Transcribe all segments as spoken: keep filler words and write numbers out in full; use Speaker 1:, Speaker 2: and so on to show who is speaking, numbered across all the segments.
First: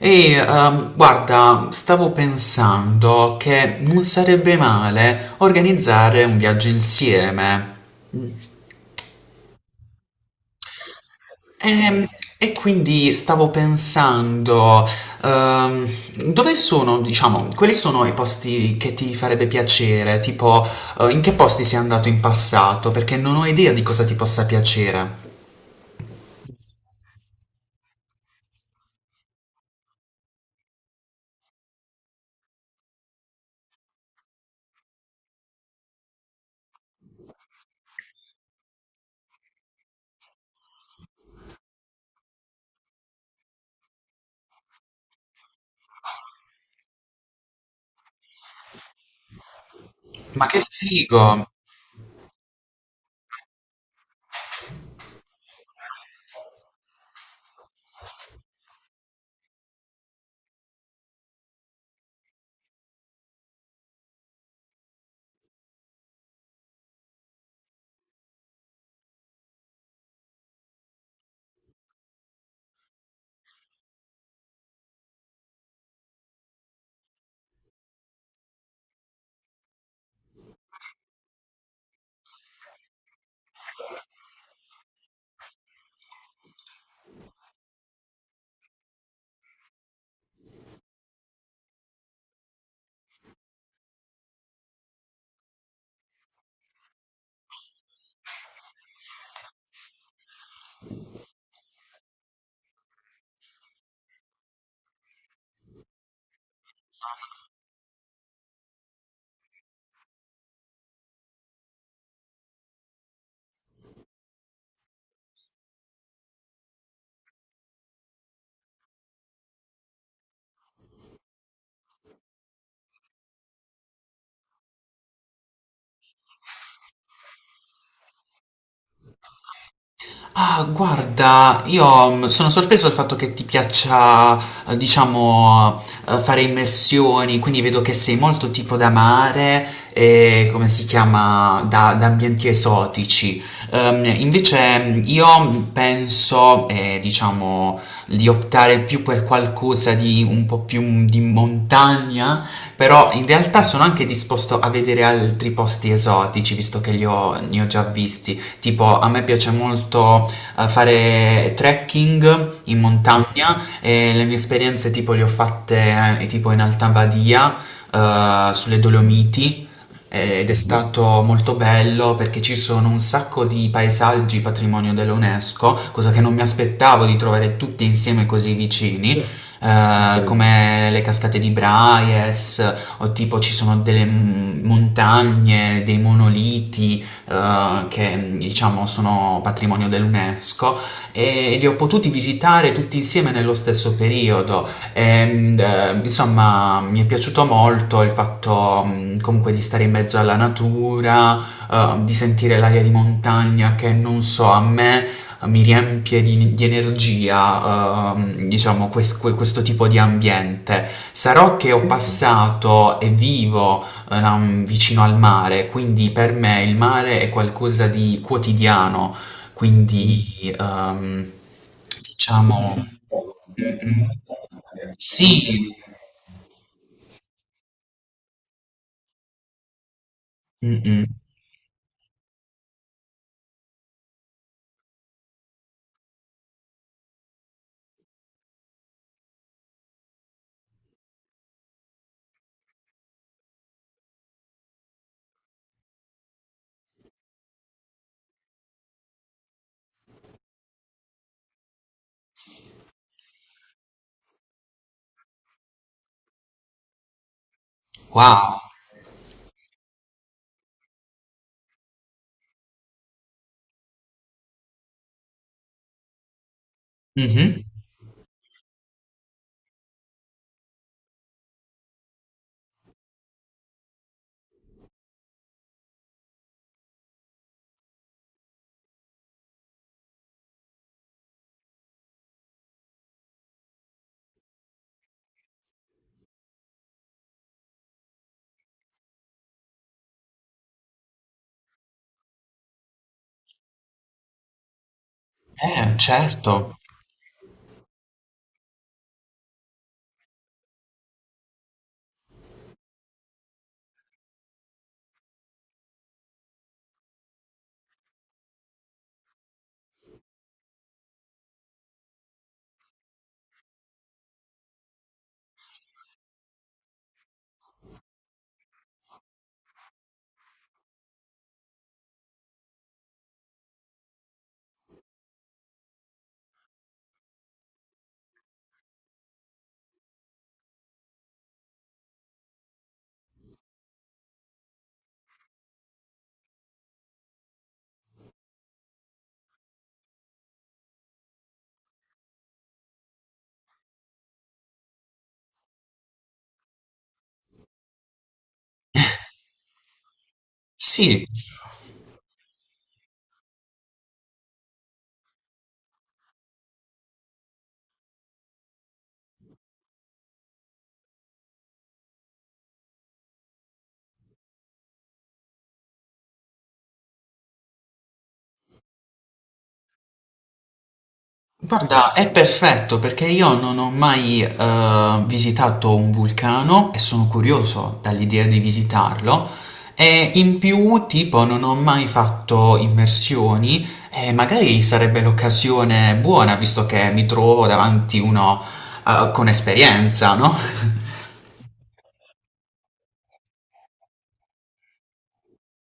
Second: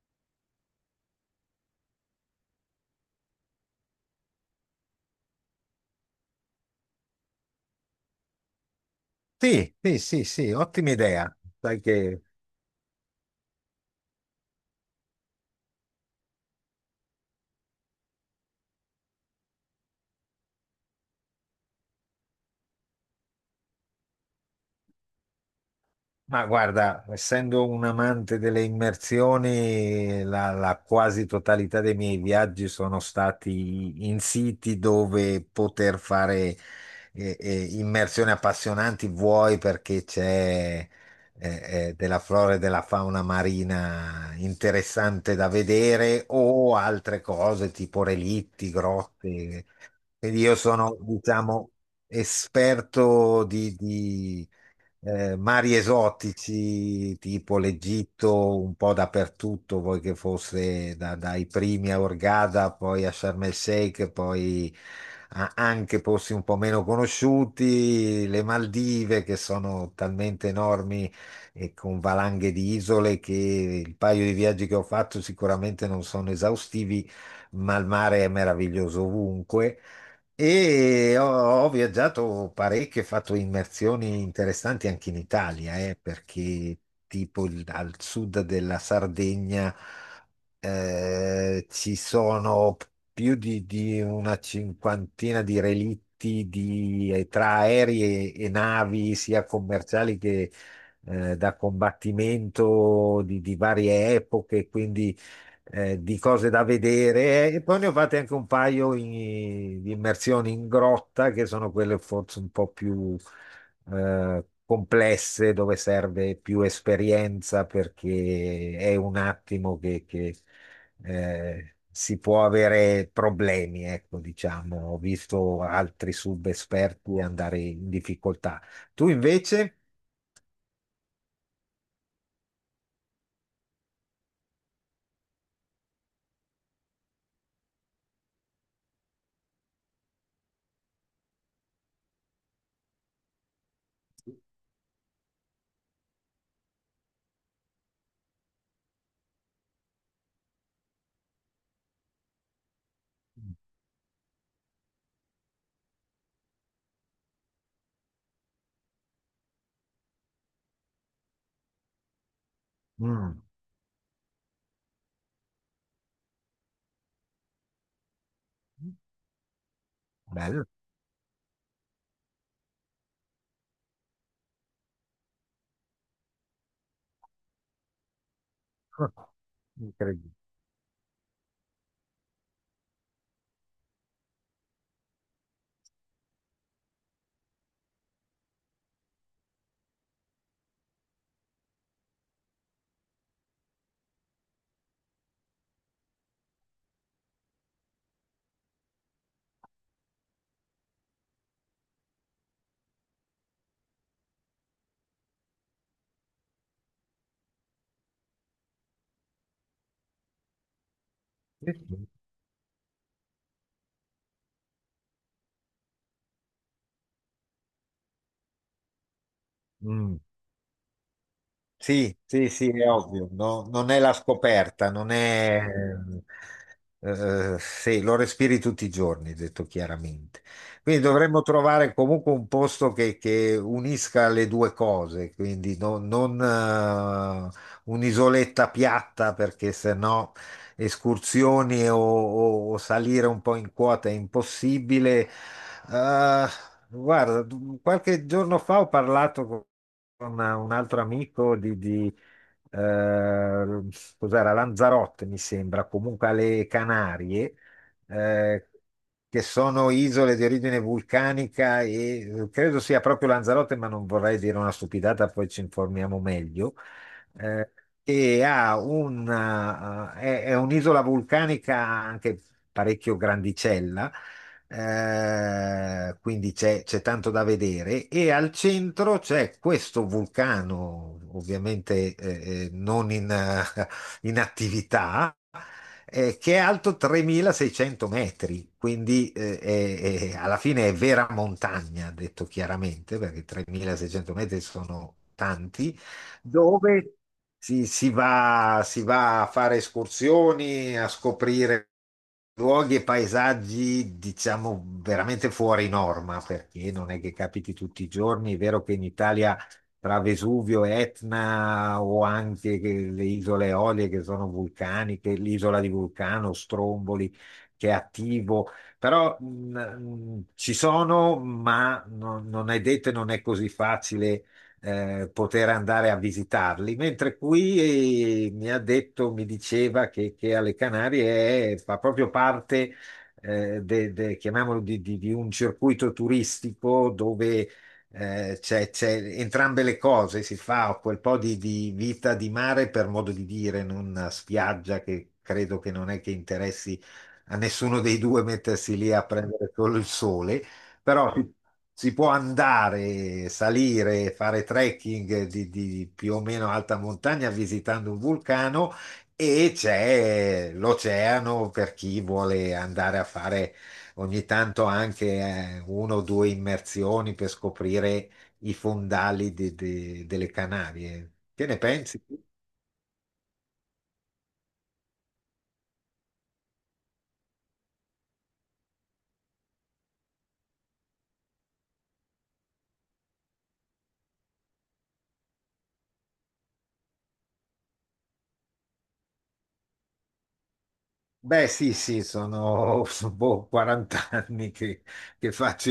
Speaker 1: Ehi, ehm, guarda, stavo pensando che non sarebbe male organizzare un viaggio insieme.
Speaker 2: Sì, sì, sì, sì, ottima idea. Sai
Speaker 1: E,
Speaker 2: che,
Speaker 1: e quindi stavo pensando, ehm, dove sono, diciamo, quali sono i posti che ti farebbe piacere? Tipo, eh, in che posti sei andato in passato? Perché non ho idea di cosa ti possa piacere.
Speaker 2: ma guarda, essendo un amante delle immersioni, la, la quasi totalità dei miei viaggi sono stati in siti dove poter fare eh, eh, immersioni appassionanti, vuoi perché c'è eh, eh, della flora e della fauna marina interessante da vedere, o altre cose tipo relitti, grotte. Quindi
Speaker 1: Ma
Speaker 2: io
Speaker 1: che
Speaker 2: sono,
Speaker 1: figo!
Speaker 2: diciamo, esperto di, di, eh, mari esotici, tipo l'Egitto, un po' dappertutto, poi che fosse da- dai primi a Hurghada, poi a Sharm el Sheikh, poi a- anche posti un po' meno conosciuti, le Maldive, che sono talmente enormi e con valanghe di isole che il paio di viaggi che ho fatto sicuramente non sono esaustivi, ma il mare è meraviglioso ovunque. E ho, ho viaggiato parecchio, ho fatto immersioni interessanti anche in Italia, eh, perché tipo il- al sud della Sardegna eh, ci sono più di, di una cinquantina di relitti di- eh, tra aerei e, e navi, sia commerciali che eh, da combattimento di, di varie epoche, quindi eh, di cose da vedere eh, e poi ne ho fatte anche un paio in- di immersioni in grotta che sono quelle forse un po' più eh, complesse dove serve più esperienza perché è un attimo che, che, eh, si può avere problemi, ecco, diciamo. Ho visto altri subesperti andare in difficoltà. Tu invece?
Speaker 1: Ah, guarda, io mm, sono sorpreso dal fatto che ti piaccia, eh, diciamo, eh, fare immersioni, quindi vedo che sei molto tipo da mare e come si chiama, da, da ambienti esotici. Ehm, invece mm, io mm, penso, eh, diciamo, di optare più per qualcosa di un po' più mm, di montagna, però in realtà sono anche disposto a vedere altri posti esotici, visto che li ho, ne ho già visti. Tipo, a me piace molto a fare trekking in
Speaker 2: Mm,
Speaker 1: montagna e le mie esperienze tipo le ho fatte eh, tipo in Alta Badia, eh, sulle Dolomiti eh, ed è
Speaker 2: bello.
Speaker 1: stato molto bello perché ci sono un sacco di paesaggi patrimonio dell'UNESCO, cosa che non mi aspettavo di trovare tutti insieme così vicini. Sì, eh, vero.
Speaker 2: Incredibile.
Speaker 1: Come le cascate di Braies, o tipo ci sono delle mm, montagne, dei monoliti, eh, che diciamo sono patrimonio dell'UNESCO e li ho potuti visitare tutti insieme nello stesso periodo. E, eh, insomma, mi è piaciuto molto il fatto mh, comunque di stare in mezzo alla natura, eh, di sentire l'aria di montagna che non so, a me eh, mi riempie di, di energia, ehm, diciamo, quest- que- questo tipo di ambiente. Sarò che ho passato e vivo ehm, vicino al mare, quindi per me il mare è qualcosa di quotidiano,
Speaker 2: Mm.
Speaker 1: quindi ehm,
Speaker 2: Sì, sì, sì,
Speaker 1: diciamo
Speaker 2: è ovvio, no? Non è la scoperta, non è.
Speaker 1: sì,
Speaker 2: Eh, sì, lo respiri tutti i giorni, detto chiaramente. Quindi
Speaker 1: mm-mm.
Speaker 2: dovremmo trovare comunque un posto che, che unisca le due cose, quindi no- non eh, un'isoletta piatta perché sennò escursioni o, o- o salire un po' in quota è impossibile. Eh, guarda, qualche giorno fa ho parlato con con un altro amico di, di, eh, cos'era, Lanzarote, mi sembra, comunque alle Canarie,
Speaker 1: Wow,
Speaker 2: eh, che sono isole di origine vulcanica e eh, credo sia proprio Lanzarote, ma non vorrei dire una stupidata, poi ci informiamo meglio.
Speaker 1: mhm.
Speaker 2: Eh, e ha una, eh, è, è un'isola vulcanica anche parecchio grandicella, eh, quindi c'è c'è tanto da vedere. E al centro c'è questo vulcano, ovviamente eh, eh, non in, eh, in attività, eh, che è alto tremilaseicento metri, quindi eh, è- è- alla fine è vera montagna, detto chiaramente, perché tremilaseicento metri sono
Speaker 1: Eh,
Speaker 2: tanti,
Speaker 1: certo,
Speaker 2: dove si, si va, si va a fare escursioni, a scoprire luoghi e paesaggi, diciamo, veramente fuori norma, perché non è che capiti tutti i giorni. È vero che in Italia tra Vesuvio, Etna o anche che- le isole Eolie che sono vulcaniche, l'isola di Vulcano, Stromboli che è attivo, però mh, mh, ci sono, ma non, non è detto e non è così facile eh, poter andare a visitarli, mentre qui eh, mi ha detto, mi diceva che, che alle Canarie è- fa proprio parte eh, de- de- chiamiamolo di, di- di un circuito turistico dove eh, c'è c'è entrambe le cose, si fa quel po' di, di vita di mare per modo di dire, in una spiaggia che credo che non è che interessi a nessuno dei due mettersi lì a prendere solo il sole,
Speaker 1: sì.
Speaker 2: però si, si può andare, salire, fare trekking di, di più o meno alta montagna visitando un vulcano e c'è l'oceano per chi vuole andare a fare ogni tanto anche eh, uno o due immersioni per scoprire i fondali di- di- delle Canarie. Che ne
Speaker 1: Guarda,
Speaker 2: pensi?
Speaker 1: è perfetto perché io non ho mai eh, visitato un vulcano e sono curioso dall'idea di visitarlo e in più, tipo, non ho mai fatto immersioni e magari sarebbe l'occasione buona visto che mi trovo davanti uno eh, con esperienza, no?
Speaker 2: Beh, sì, sì, sono sono, boh, quaranta anni che, che faccio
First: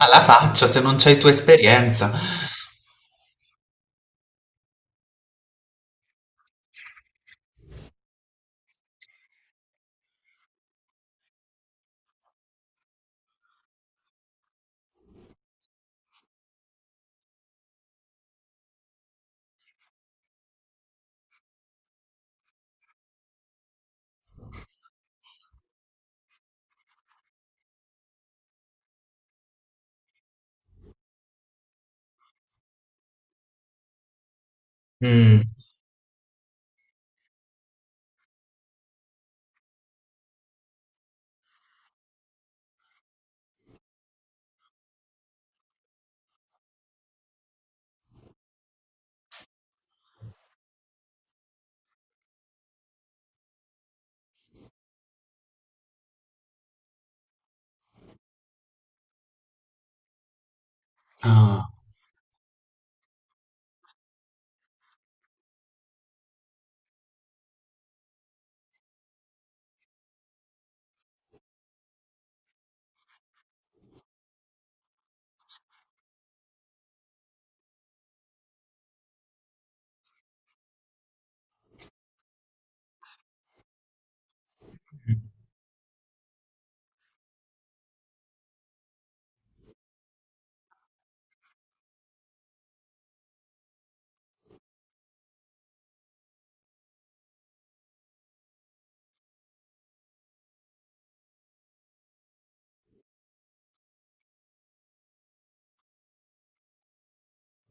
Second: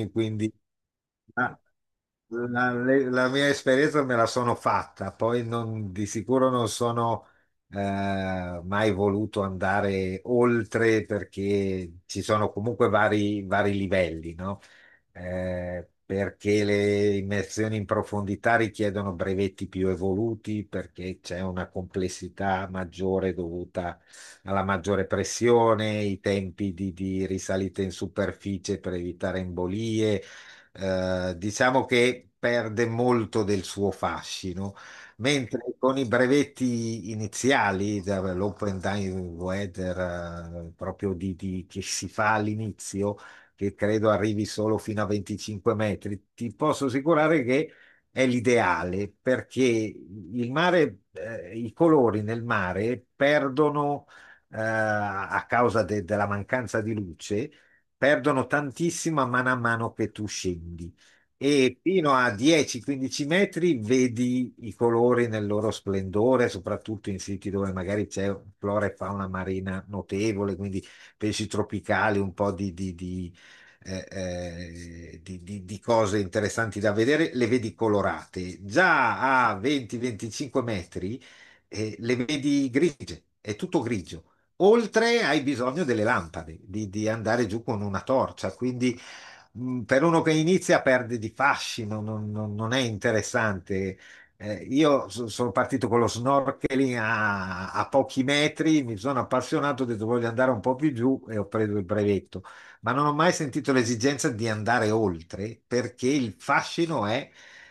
Speaker 1: Alla
Speaker 2: quindi
Speaker 1: faccia, se non c'hai tu
Speaker 2: la,
Speaker 1: esperienza.
Speaker 2: la- le- la mia esperienza me la sono fatta, poi non- di sicuro non sono eh, mai voluto andare oltre perché ci sono comunque vari, vari livelli, no? Eh, perché le immersioni in profondità richiedono brevetti più evoluti, perché c'è una complessità maggiore dovuta alla maggiore pressione, i tempi di, di risalita in superficie per evitare embolie. Eh, diciamo che perde molto del suo fascino,
Speaker 1: Mm,
Speaker 2: mentre con i brevetti iniziali, da- l'open diving weather, eh, proprio di- di- che si fa all'inizio, che credo arrivi solo fino a venticinque metri, ti posso assicurare che è l'ideale perché il mare, eh, i colori nel mare perdono eh, a causa de- della mancanza di luce, perdono tantissima mano a mano che tu scendi.
Speaker 1: ah.
Speaker 2: E fino a dieci quindici metri vedi i colori nel loro splendore, soprattutto in siti dove magari c'è flora e fauna marina notevole, quindi pesci tropicali, un po' di, di- di, eh, eh, di- di- di cose interessanti da vedere, le vedi colorate. Già a venti venticinque metri eh, le vedi grigie, è tutto grigio. Oltre hai bisogno delle lampade, di, di andare giù con una torcia, quindi mh, per uno che inizia perde di fascino, non, non- non è interessante. Eh, io so- sono partito con lo snorkeling a, a pochi metri, mi sono appassionato, ho detto voglio andare un po' più giù e ho preso il brevetto, ma non ho mai sentito l'esigenza di andare oltre perché il fascino è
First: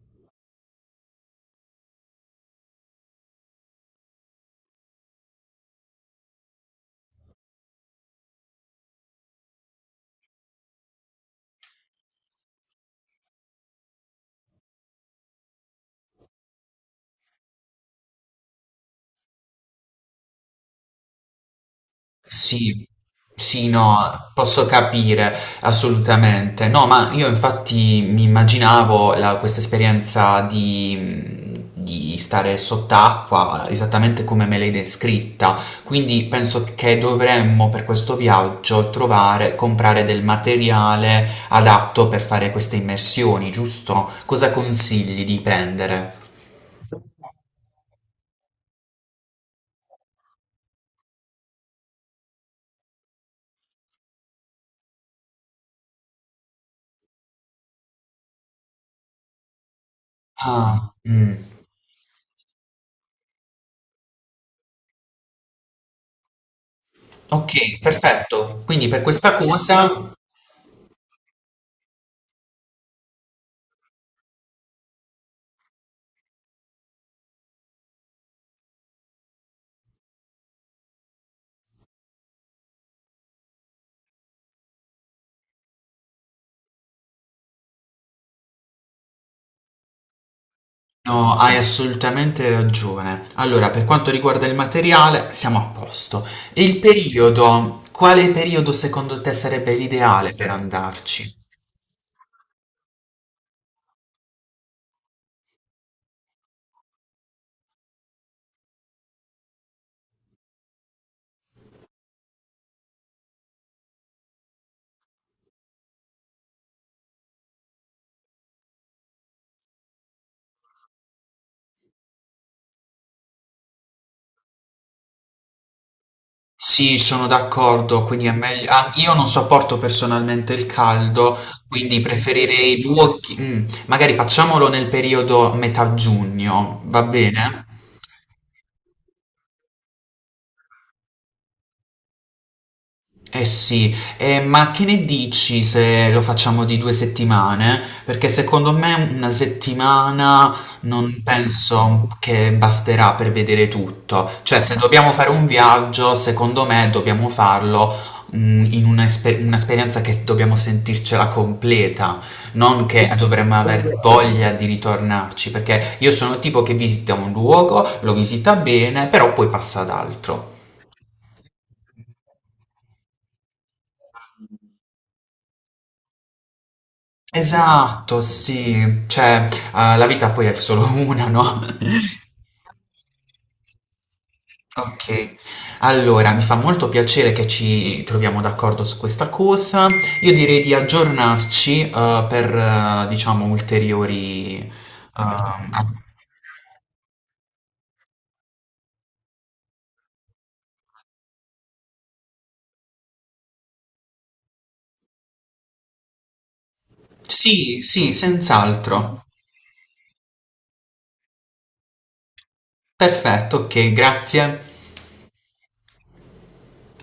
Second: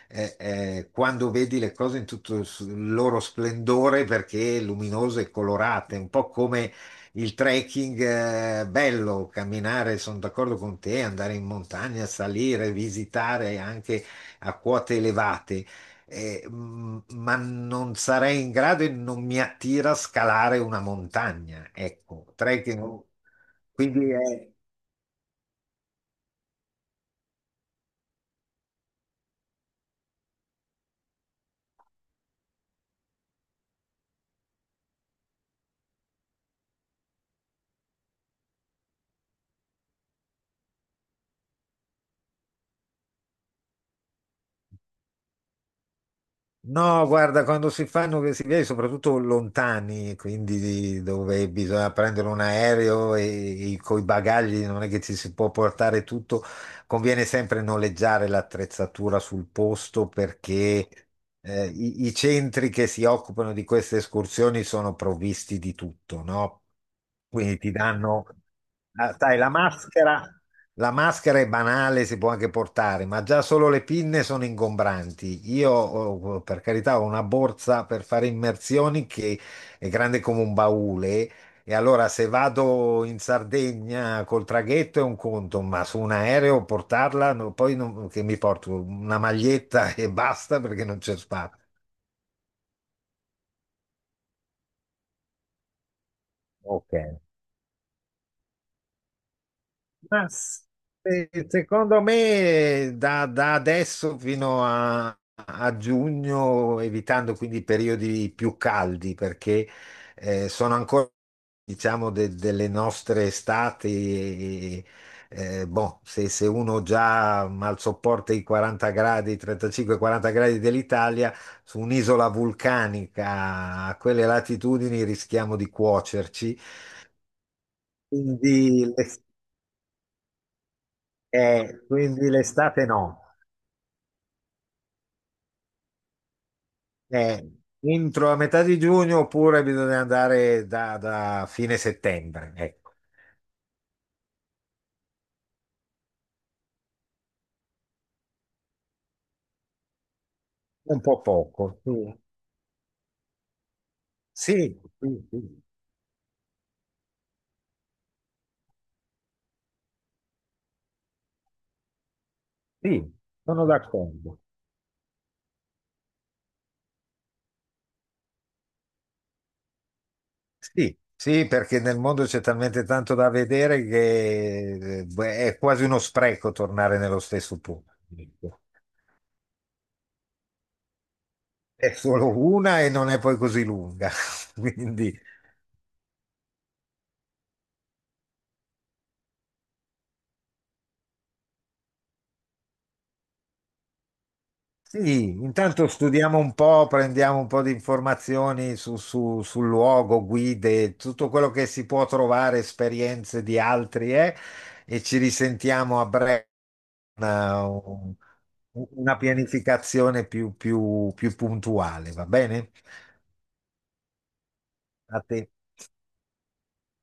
Speaker 2: eh, eh, quando vedi le cose in tutto il s- il loro splendore perché luminose e colorate, un po' come il trekking è bello, camminare, sono d'accordo con te, andare in montagna, salire, visitare anche a quote elevate, eh, m- ma non sarei in grado e non mi attira scalare una montagna, ecco,
Speaker 1: Sì,
Speaker 2: trekking.
Speaker 1: sì,
Speaker 2: Quindi
Speaker 1: no,
Speaker 2: è.
Speaker 1: posso capire assolutamente. No, ma io infatti mi immaginavo la- questa esperienza di, di stare sott'acqua esattamente come me l'hai descritta. Quindi penso che dovremmo per questo viaggio trovare, comprare del materiale adatto per fare queste immersioni, giusto? Cosa consigli di prendere?
Speaker 2: No, guarda, quando si fanno questi viaggi, soprattutto lontani, quindi dove bisogna prendere un aereo e, e con i bagagli non è che ci si può portare tutto, conviene sempre noleggiare l'attrezzatura sul posto perché
Speaker 1: Ah, mm,
Speaker 2: eh, i, i centri che si occupano di queste escursioni sono provvisti di tutto, no? Quindi ti
Speaker 1: ok,
Speaker 2: danno,
Speaker 1: perfetto. Quindi per
Speaker 2: ah,
Speaker 1: questa
Speaker 2: sai, la
Speaker 1: cosa.
Speaker 2: maschera. La maschera è banale, si può anche portare, ma già solo le pinne sono ingombranti. Io, oh, oh, per carità, ho una borsa per fare immersioni che è grande come un baule. E allora, se vado in Sardegna col traghetto è un conto, ma su un aereo portarla, no, poi non- che mi porto una maglietta e basta perché non c'è
Speaker 1: No, hai
Speaker 2: spazio.
Speaker 1: assolutamente ragione. Allora, per quanto riguarda il materiale, siamo a posto. E il
Speaker 2: Ok.
Speaker 1: periodo? Quale periodo secondo te sarebbe
Speaker 2: Ma
Speaker 1: l'ideale per
Speaker 2: se-
Speaker 1: andarci?
Speaker 2: secondo me da, da adesso fino a, a giugno, evitando quindi i periodi più caldi, perché eh, sono ancora, diciamo, de- delle nostre estati. eh, boh, se, se uno già mal sopporta i quaranta gradi, da trentacinque a quaranta gradi dell'Italia, su un'isola vulcanica a quelle latitudini rischiamo di cuocerci.
Speaker 1: Sì, sono d'accordo, quindi è meglio...
Speaker 2: Quindi
Speaker 1: ah,
Speaker 2: le-
Speaker 1: io non sopporto personalmente il caldo,
Speaker 2: Eh,
Speaker 1: quindi
Speaker 2: quindi
Speaker 1: preferirei
Speaker 2: l'estate no.
Speaker 1: luoghi... mm, magari facciamolo nel periodo metà giugno, va
Speaker 2: Eh,
Speaker 1: bene?
Speaker 2: entro a metà di giugno oppure bisogna andare da, da fine settembre. Ecco,
Speaker 1: Eh sì, eh, ma che ne dici se lo facciamo di due settimane? Perché secondo me una settimana
Speaker 2: un
Speaker 1: non
Speaker 2: po' poco. Sì,
Speaker 1: penso che basterà per vedere tutto. Cioè, se
Speaker 2: sì,
Speaker 1: dobbiamo
Speaker 2: sì,
Speaker 1: fare un
Speaker 2: sì,
Speaker 1: viaggio, secondo me dobbiamo farlo, mm, in una esper- un'esperienza che dobbiamo sentircela completa, non
Speaker 2: sì,
Speaker 1: che dovremmo
Speaker 2: sono
Speaker 1: aver
Speaker 2: d'accordo.
Speaker 1: voglia di ritornarci, perché io sono il tipo che visita un luogo, lo visita bene, però poi passa ad altro.
Speaker 2: Sì, sì, perché nel mondo c'è talmente tanto da vedere che eh, beh, è quasi uno spreco tornare nello stesso punto.
Speaker 1: Esatto,
Speaker 2: Ecco.
Speaker 1: sì, cioè, uhm, la vita poi è solo una, no?
Speaker 2: È solo una e non è poi così lunga. Quindi
Speaker 1: Okay, allora mi fa molto piacere che ci troviamo d'accordo su questa cosa. Io direi di aggiornarci, uhm, per eh, diciamo ulteriori, uhm,
Speaker 2: Sì,
Speaker 1: a
Speaker 2: intanto studiamo un po', prendiamo un po' di informazioni su- su- sul luogo, guide, tutto quello che si può trovare, esperienze di altri, eh, e ci risentiamo a breve una,
Speaker 1: sì, sì,
Speaker 2: un- una
Speaker 1: senz'altro.
Speaker 2: pianificazione più più- più puntuale, va bene?
Speaker 1: Perfetto, okay, grazie.
Speaker 2: A te.